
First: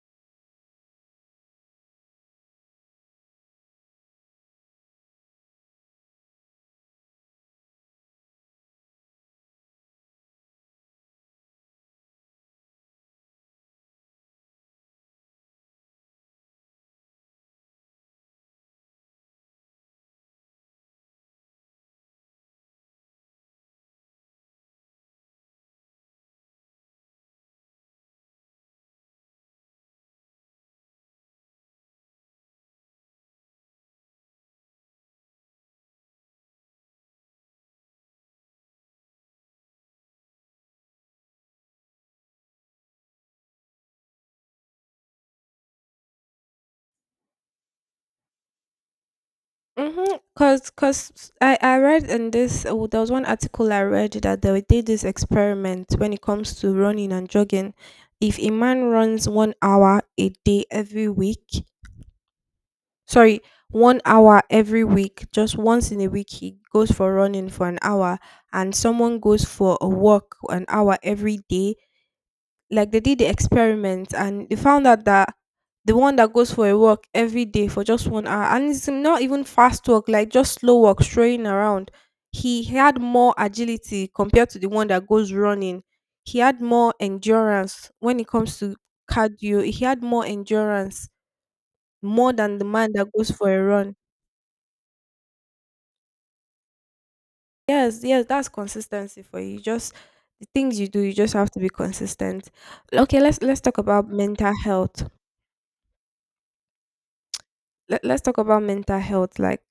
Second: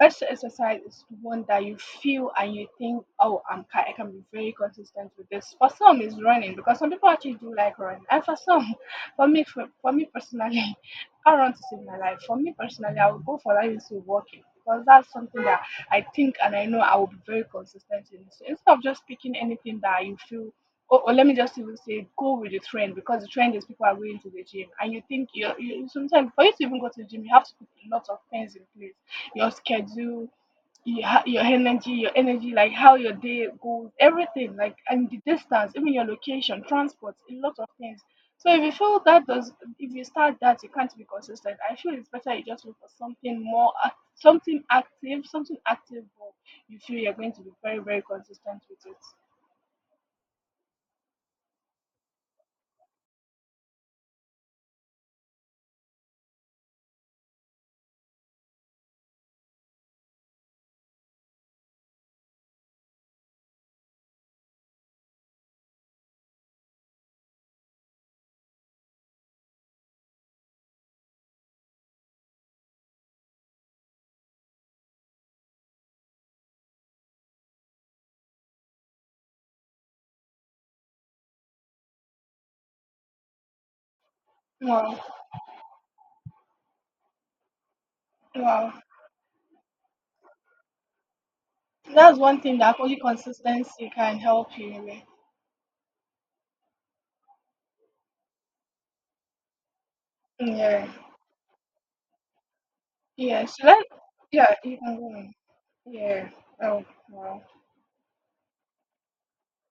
[SPEAKER 1] Best exercise is one that you feel and you think, oh, I can be very consistent with this. For some, it's running, because some people actually do like running. And for some, for me, for me personally, I run to save my life. For me personally, I would go for that instead of walking, because that's something that I think and I know I will be very consistent in. So instead of just picking anything that you feel, or let me just even say go with the trend, because the trend is people are going to the gym, and you think you're, you sometimes for you to even go to the gym you have to put lots of things in place. Your schedule, your, your energy, like how your day goes, everything, like, and the distance, even your location, transport, a lot of things. So if you feel that does, if you start that, you can't be consistent. I feel it's better you just look for something more, something active, but you feel you're going to be very, very consistent with it.
[SPEAKER 2] Mm-hmm. Cause I read in there was one article I read that they did this experiment when it comes to running and jogging. If a man runs one hour a day every week, sorry, one hour every week, just once in a week, he goes for running for an hour, and someone goes for a walk an hour every day. Like they did the experiment and they found out that the one that goes for a walk every day for just one hour, and it's not even fast walk, like just slow walk strolling around, he had more agility compared to the one
[SPEAKER 1] Wow,
[SPEAKER 2] that goes running. He had more endurance when it comes
[SPEAKER 1] wow.
[SPEAKER 2] to cardio. He had more endurance
[SPEAKER 1] That's
[SPEAKER 2] more
[SPEAKER 1] one
[SPEAKER 2] than
[SPEAKER 1] thing
[SPEAKER 2] the
[SPEAKER 1] that
[SPEAKER 2] man
[SPEAKER 1] only
[SPEAKER 2] that goes for a
[SPEAKER 1] consistency
[SPEAKER 2] run.
[SPEAKER 1] can help you with.
[SPEAKER 2] Yes, yes, that's consistency for you. Just the things you
[SPEAKER 1] Yeah.
[SPEAKER 2] do, you just have to be consistent. Okay, let's
[SPEAKER 1] Yeah.
[SPEAKER 2] let's
[SPEAKER 1] So
[SPEAKER 2] talk
[SPEAKER 1] let,
[SPEAKER 2] about mental
[SPEAKER 1] yeah, you can go
[SPEAKER 2] health.
[SPEAKER 1] on. Yeah. Oh, wow.
[SPEAKER 2] Let's talk about mental health, like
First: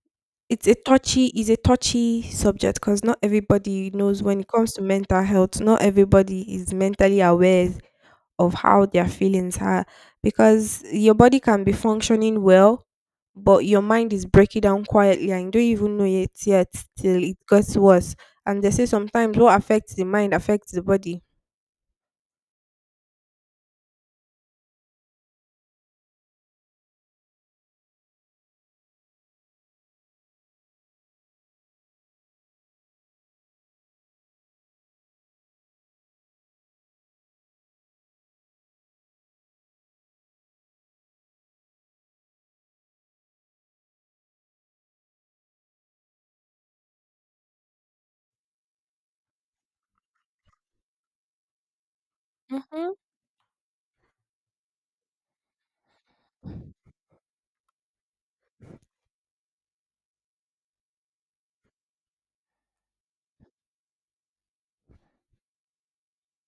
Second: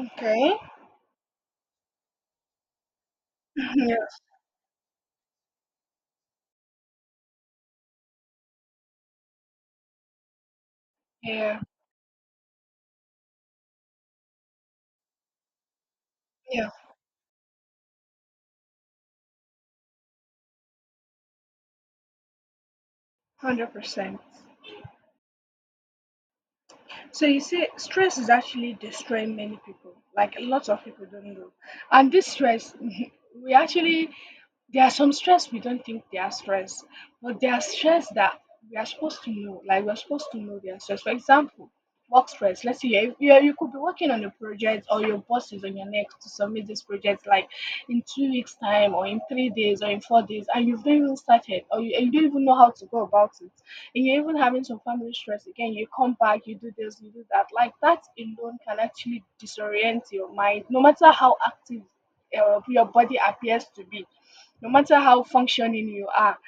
[SPEAKER 1] Okay.
[SPEAKER 2] it's a touchy subject, because not everybody
[SPEAKER 1] Yeah.
[SPEAKER 2] knows. When it comes to mental health, not everybody is mentally aware of how their feelings are, because your body
[SPEAKER 1] Yeah.
[SPEAKER 2] can be functioning well but your mind is breaking down quietly and you don't even know it yet
[SPEAKER 1] Yeah.
[SPEAKER 2] till it gets worse. And they say sometimes what affects the mind affects the body.
[SPEAKER 1] 100%. So you see, stress is actually destroying many people. Like a lot of people don't know, and this stress, we actually, there are some stress we don't think they are stress, but there are stress that we are supposed to know. Like, we are supposed to know they are stress. For example, work stress. Let's say you could be working on a project, or your boss is on your neck to submit this project, like in 2 weeks time, or in 3 days, or in 4 days, and you've not even started, or you, and you don't even know how to
[SPEAKER 2] Mhm.
[SPEAKER 1] go about it, and you're even having some family stress again. You come back, you do this, you do that. Like that alone can actually disorient your mind, no matter how active your body appears to be, no matter how functioning you are,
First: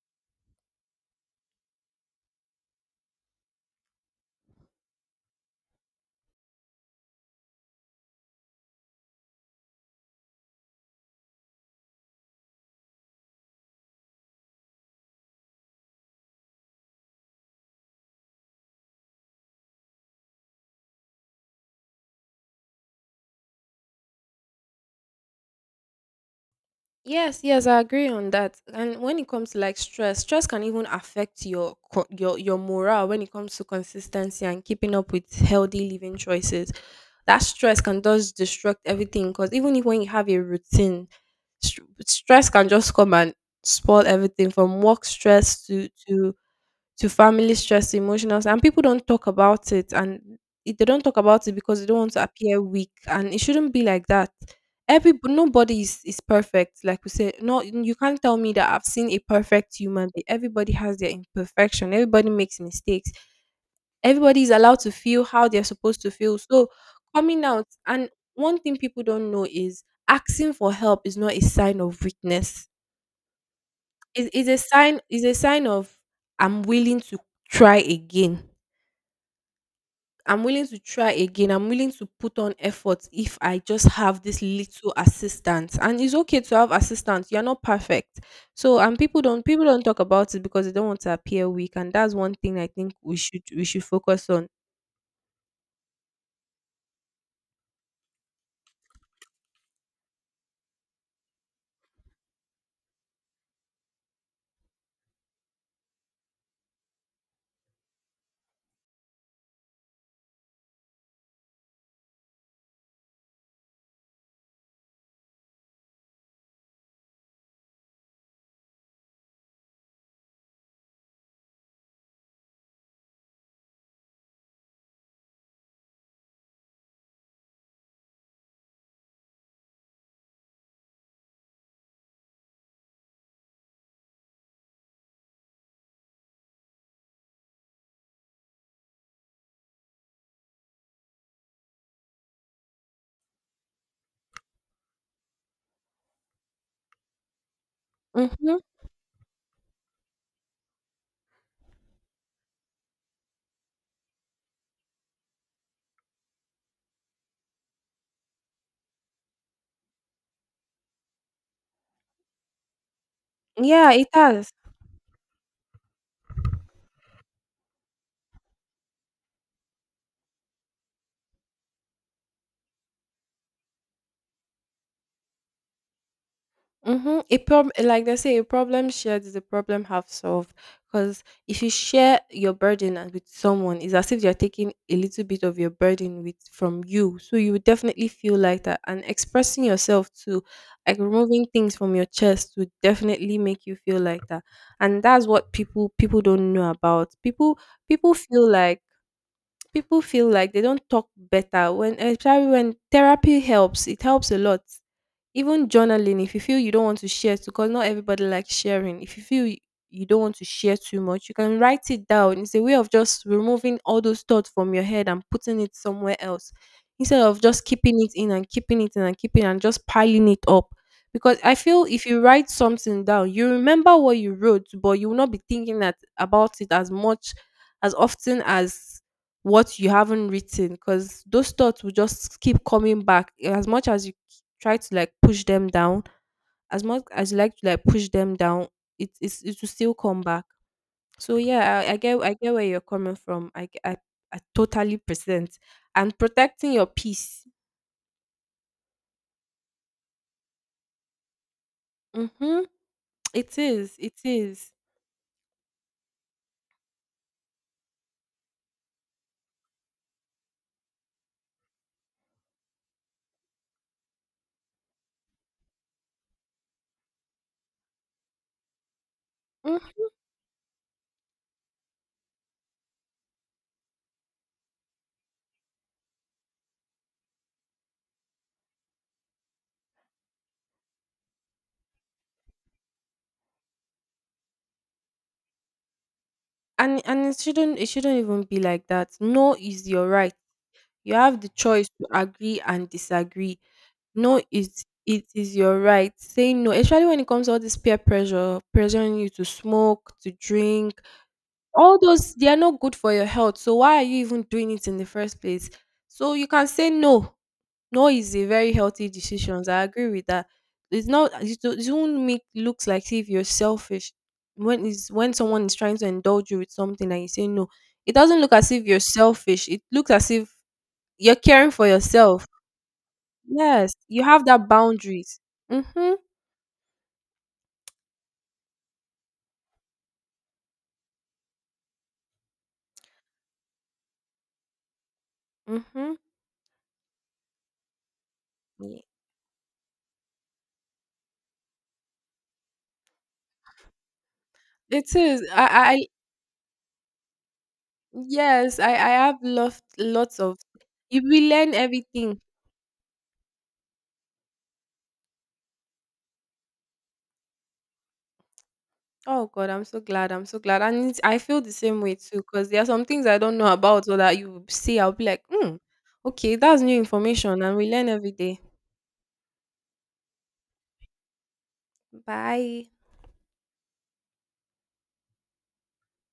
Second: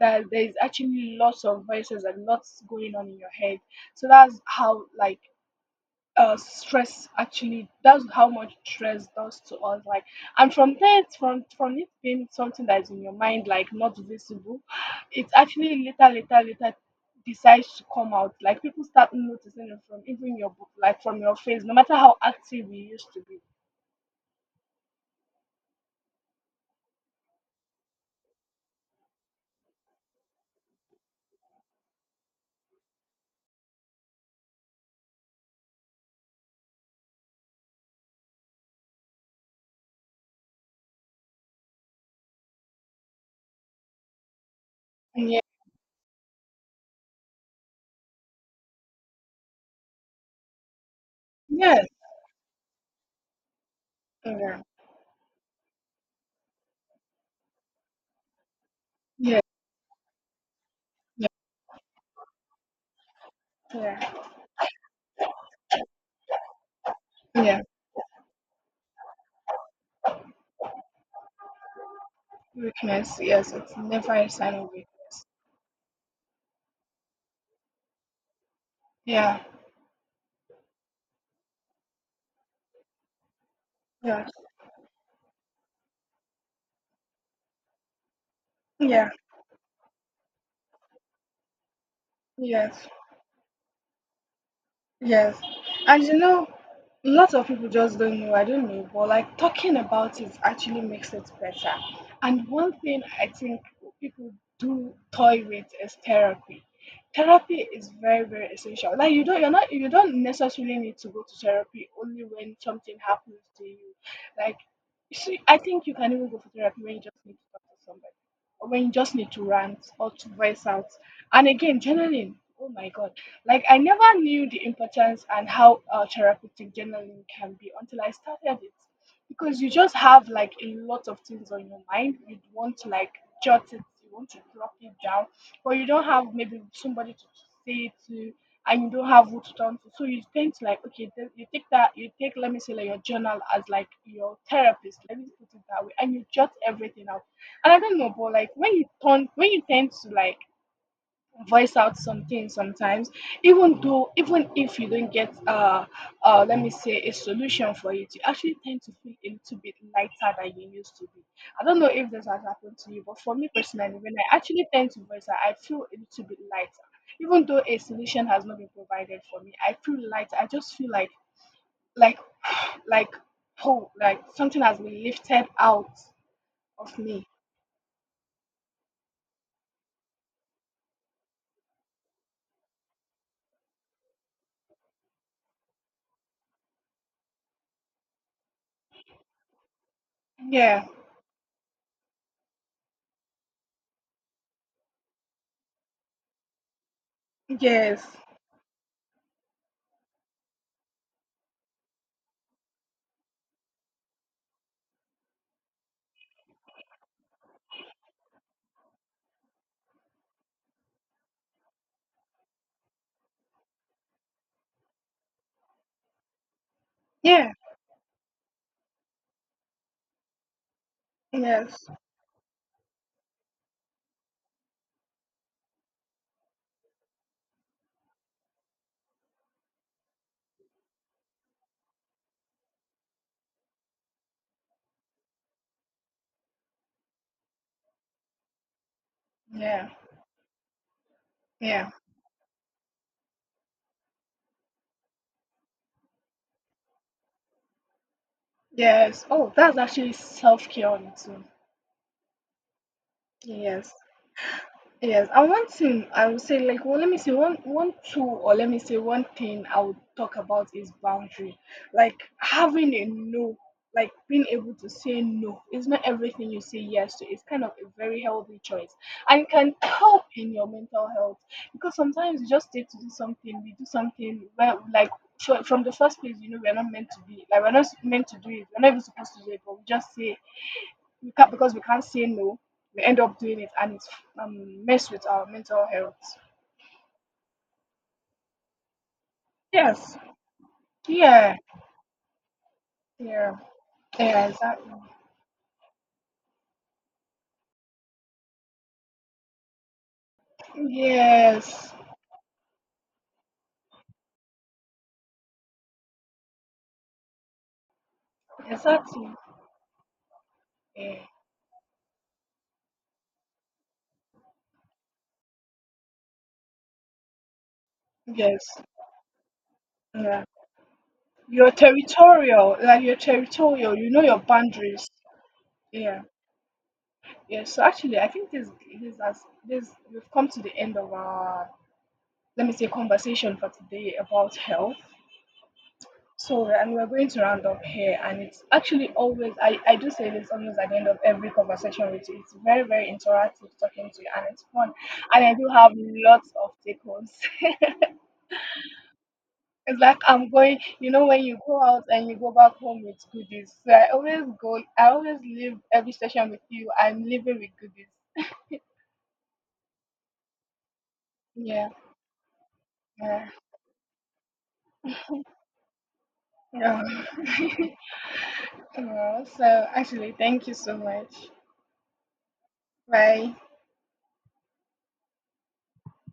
[SPEAKER 1] that there's actually lots of voices and lots going on in your head. So that's how like stress actually, that's how much stress does to us. Like, and from that, from it being something that's in your mind, like not visible, it actually later decides to come out. Like people start noticing it from even your book, like from your face, no matter how active we used to be.
[SPEAKER 2] Yes, yes, I agree on that. And when it comes to like stress, stress can even affect your co- your morale when it comes to consistency and keeping up with healthy living choices. That stress can just destruct everything, because even if when you have a routine, stress can just come and spoil everything, from work
[SPEAKER 1] Yeah.
[SPEAKER 2] stress to family stress, emotional and people don't talk about it, and they don't talk about it because they
[SPEAKER 1] Yes.
[SPEAKER 2] don't want to appear weak, and it shouldn't be like that.
[SPEAKER 1] Yeah.
[SPEAKER 2] Every Nobody is perfect. Like we say, no, you can't tell me that I've seen a
[SPEAKER 1] Yeah.
[SPEAKER 2] perfect human being. Everybody has their imperfection, everybody makes mistakes.
[SPEAKER 1] Yeah.
[SPEAKER 2] Everybody is allowed to feel how they're supposed to feel. So, coming
[SPEAKER 1] Yeah.
[SPEAKER 2] out, and one thing people don't know is asking for help is not a sign of weakness.
[SPEAKER 1] Weakness, yes, it's never a
[SPEAKER 2] It is
[SPEAKER 1] sign
[SPEAKER 2] a
[SPEAKER 1] of
[SPEAKER 2] sign is
[SPEAKER 1] weakness.
[SPEAKER 2] a sign of I'm willing to try again.
[SPEAKER 1] Yeah,
[SPEAKER 2] I'm willing to try again. I'm willing to put on effort if I just have
[SPEAKER 1] yeah,
[SPEAKER 2] this little assistance. And it's okay to have assistance. You're not perfect. So and
[SPEAKER 1] yeah,
[SPEAKER 2] people don't talk about it because they don't want to appear weak. And that's one thing I
[SPEAKER 1] yes.
[SPEAKER 2] think we should focus on.
[SPEAKER 1] Yes. And you know, lots of people just don't know. I don't know. But like talking about it actually makes it better. And one thing I think people do toy with is therapy. Therapy is very, very essential. Like, you're not, you don't necessarily need to go to therapy only when something happens to you. Like, see, I think you can even go for therapy when you just need to talk to somebody. Or when you just need to rant or to voice out. And again, journaling. Oh my god, like, I never knew the importance and how therapeutic journaling can be until I started it, because you just have like a lot of things on your mind. You want to like jot it, you want to drop it down, but you don't have maybe somebody to say it to, and you don't have who to turn to. So you tend to like, okay, then you take that, you take, let me say like your journal as like your therapist. Let me put it that way, and you jot everything out. And I don't know, but like
[SPEAKER 2] Mm-hmm.
[SPEAKER 1] when you turn, when you tend to like voice out something sometimes, even though, even if you don't get let me say a solution for it, you actually tend to feel a little bit lighter than you used to be. I don't know if this has happened to you, but for me
[SPEAKER 2] Yeah,
[SPEAKER 1] personally,
[SPEAKER 2] it
[SPEAKER 1] when I
[SPEAKER 2] has.
[SPEAKER 1] actually tend to voice out, I feel a little bit lighter. Even though a solution has not been provided for me, I feel lighter. I just feel like, like, oh, like something has been lifted out of
[SPEAKER 2] Mm-hmm.
[SPEAKER 1] me.
[SPEAKER 2] A problem, like they say, a problem shared is a problem half solved. Because if you share your burden with someone, it's as if they're taking a little bit of your burden with from you. So you would definitely feel like that, and expressing yourself too,
[SPEAKER 1] Yeah.
[SPEAKER 2] like removing things from your chest, would definitely make you feel like that. And that's what people don't know about. People
[SPEAKER 1] yes
[SPEAKER 2] feel like people feel like they don't talk better, when especially when therapy helps, it helps a lot. Even journaling, if you feel you don't want to share, because not everybody likes sharing. If you feel you don't want to share too much, you can write it down. It's a way of just removing all those thoughts from your head and putting it somewhere else, instead of
[SPEAKER 1] yeah
[SPEAKER 2] just keeping it in and keeping it in and just piling it up. Because I feel
[SPEAKER 1] yes
[SPEAKER 2] if you write something down, you remember what you wrote but you will not be thinking that about it as much, as often as what you haven't written, because those thoughts will just keep coming back as much as you try to like push them down, as much as you like to like push them down, it will
[SPEAKER 1] yeah
[SPEAKER 2] still come back. So yeah,
[SPEAKER 1] yeah.
[SPEAKER 2] I get where you're coming from. I totally present, and protecting your peace.
[SPEAKER 1] Yes. Oh, that's actually self-care on its own.
[SPEAKER 2] Mm-hmm. it
[SPEAKER 1] Yes.
[SPEAKER 2] is it is
[SPEAKER 1] Yes. And one thing I would say, like, well, let me say one, one tool, or let me say one thing I would talk about, is boundary. Like having a no, like being able to say no. It's not everything you say yes to. It's kind of a very healthy choice, and it can
[SPEAKER 2] Mm.
[SPEAKER 1] help in your mental health, because sometimes you just need to do something. We do something where, like, from the first place, you know, we're not meant to be. Like, we're not meant to do it. We're not even supposed to do it, but we just say we can't because we can't say no. We end up doing it, and it's mess with our mental health.
[SPEAKER 2] And it shouldn't even be like that. No is your
[SPEAKER 1] Yes.
[SPEAKER 2] right. You have the
[SPEAKER 1] Yeah.
[SPEAKER 2] choice to agree and
[SPEAKER 1] Yeah.
[SPEAKER 2] disagree. No,
[SPEAKER 1] Yeah.
[SPEAKER 2] it
[SPEAKER 1] Exactly.
[SPEAKER 2] it is your right. Saying no, especially when it comes to all this peer pressure, pressuring you to smoke, to drink,
[SPEAKER 1] Yes.
[SPEAKER 2] all those, they are not good for your health. So why are you even doing it in the first place? So you can say no. No is a very healthy
[SPEAKER 1] Exactly.
[SPEAKER 2] decision. I agree with that. It's
[SPEAKER 1] Yeah.
[SPEAKER 2] not it do- it won't make looks like if you're selfish, when someone is trying to indulge you with something and you say no. It doesn't look as
[SPEAKER 1] Yes.
[SPEAKER 2] if you're selfish. It looks as
[SPEAKER 1] Yeah.
[SPEAKER 2] if you're caring
[SPEAKER 1] You're
[SPEAKER 2] for yourself.
[SPEAKER 1] territorial. Like, you're
[SPEAKER 2] Yes,
[SPEAKER 1] territorial. You know
[SPEAKER 2] you
[SPEAKER 1] your
[SPEAKER 2] have that
[SPEAKER 1] boundaries.
[SPEAKER 2] boundaries. Mhm,
[SPEAKER 1] Yeah. Yeah. So actually, I think this, this has this we've come to the end of our, let me say, conversation for today about health.
[SPEAKER 2] mhm.
[SPEAKER 1] So, and we're going to round up here, and it's
[SPEAKER 2] Ye
[SPEAKER 1] actually always, I do say this almost at the end of every conversation with you. It's very, very interactive talking to you, and it's fun.
[SPEAKER 2] It
[SPEAKER 1] And
[SPEAKER 2] is.
[SPEAKER 1] I do have
[SPEAKER 2] I
[SPEAKER 1] lots of take homes. It's
[SPEAKER 2] Yes, I have lost
[SPEAKER 1] like
[SPEAKER 2] lots
[SPEAKER 1] I'm
[SPEAKER 2] of,
[SPEAKER 1] going, you
[SPEAKER 2] you
[SPEAKER 1] know, when
[SPEAKER 2] will
[SPEAKER 1] you
[SPEAKER 2] learn
[SPEAKER 1] go out and you
[SPEAKER 2] everything.
[SPEAKER 1] go back home with goodies. So I always go, I always leave every session with you. I'm leaving with goodies.
[SPEAKER 2] Oh God, I'm so glad, I feel the
[SPEAKER 1] Yeah,
[SPEAKER 2] same way too. Cause there are some things I
[SPEAKER 1] yeah,
[SPEAKER 2] don't know about, or that you see, I'll be like, "Hmm, okay, that's new
[SPEAKER 1] yeah.
[SPEAKER 2] information," and we learn every day.
[SPEAKER 1] Yeah. So, actually, thank you so much.
[SPEAKER 2] Bye.
[SPEAKER 1] Bye.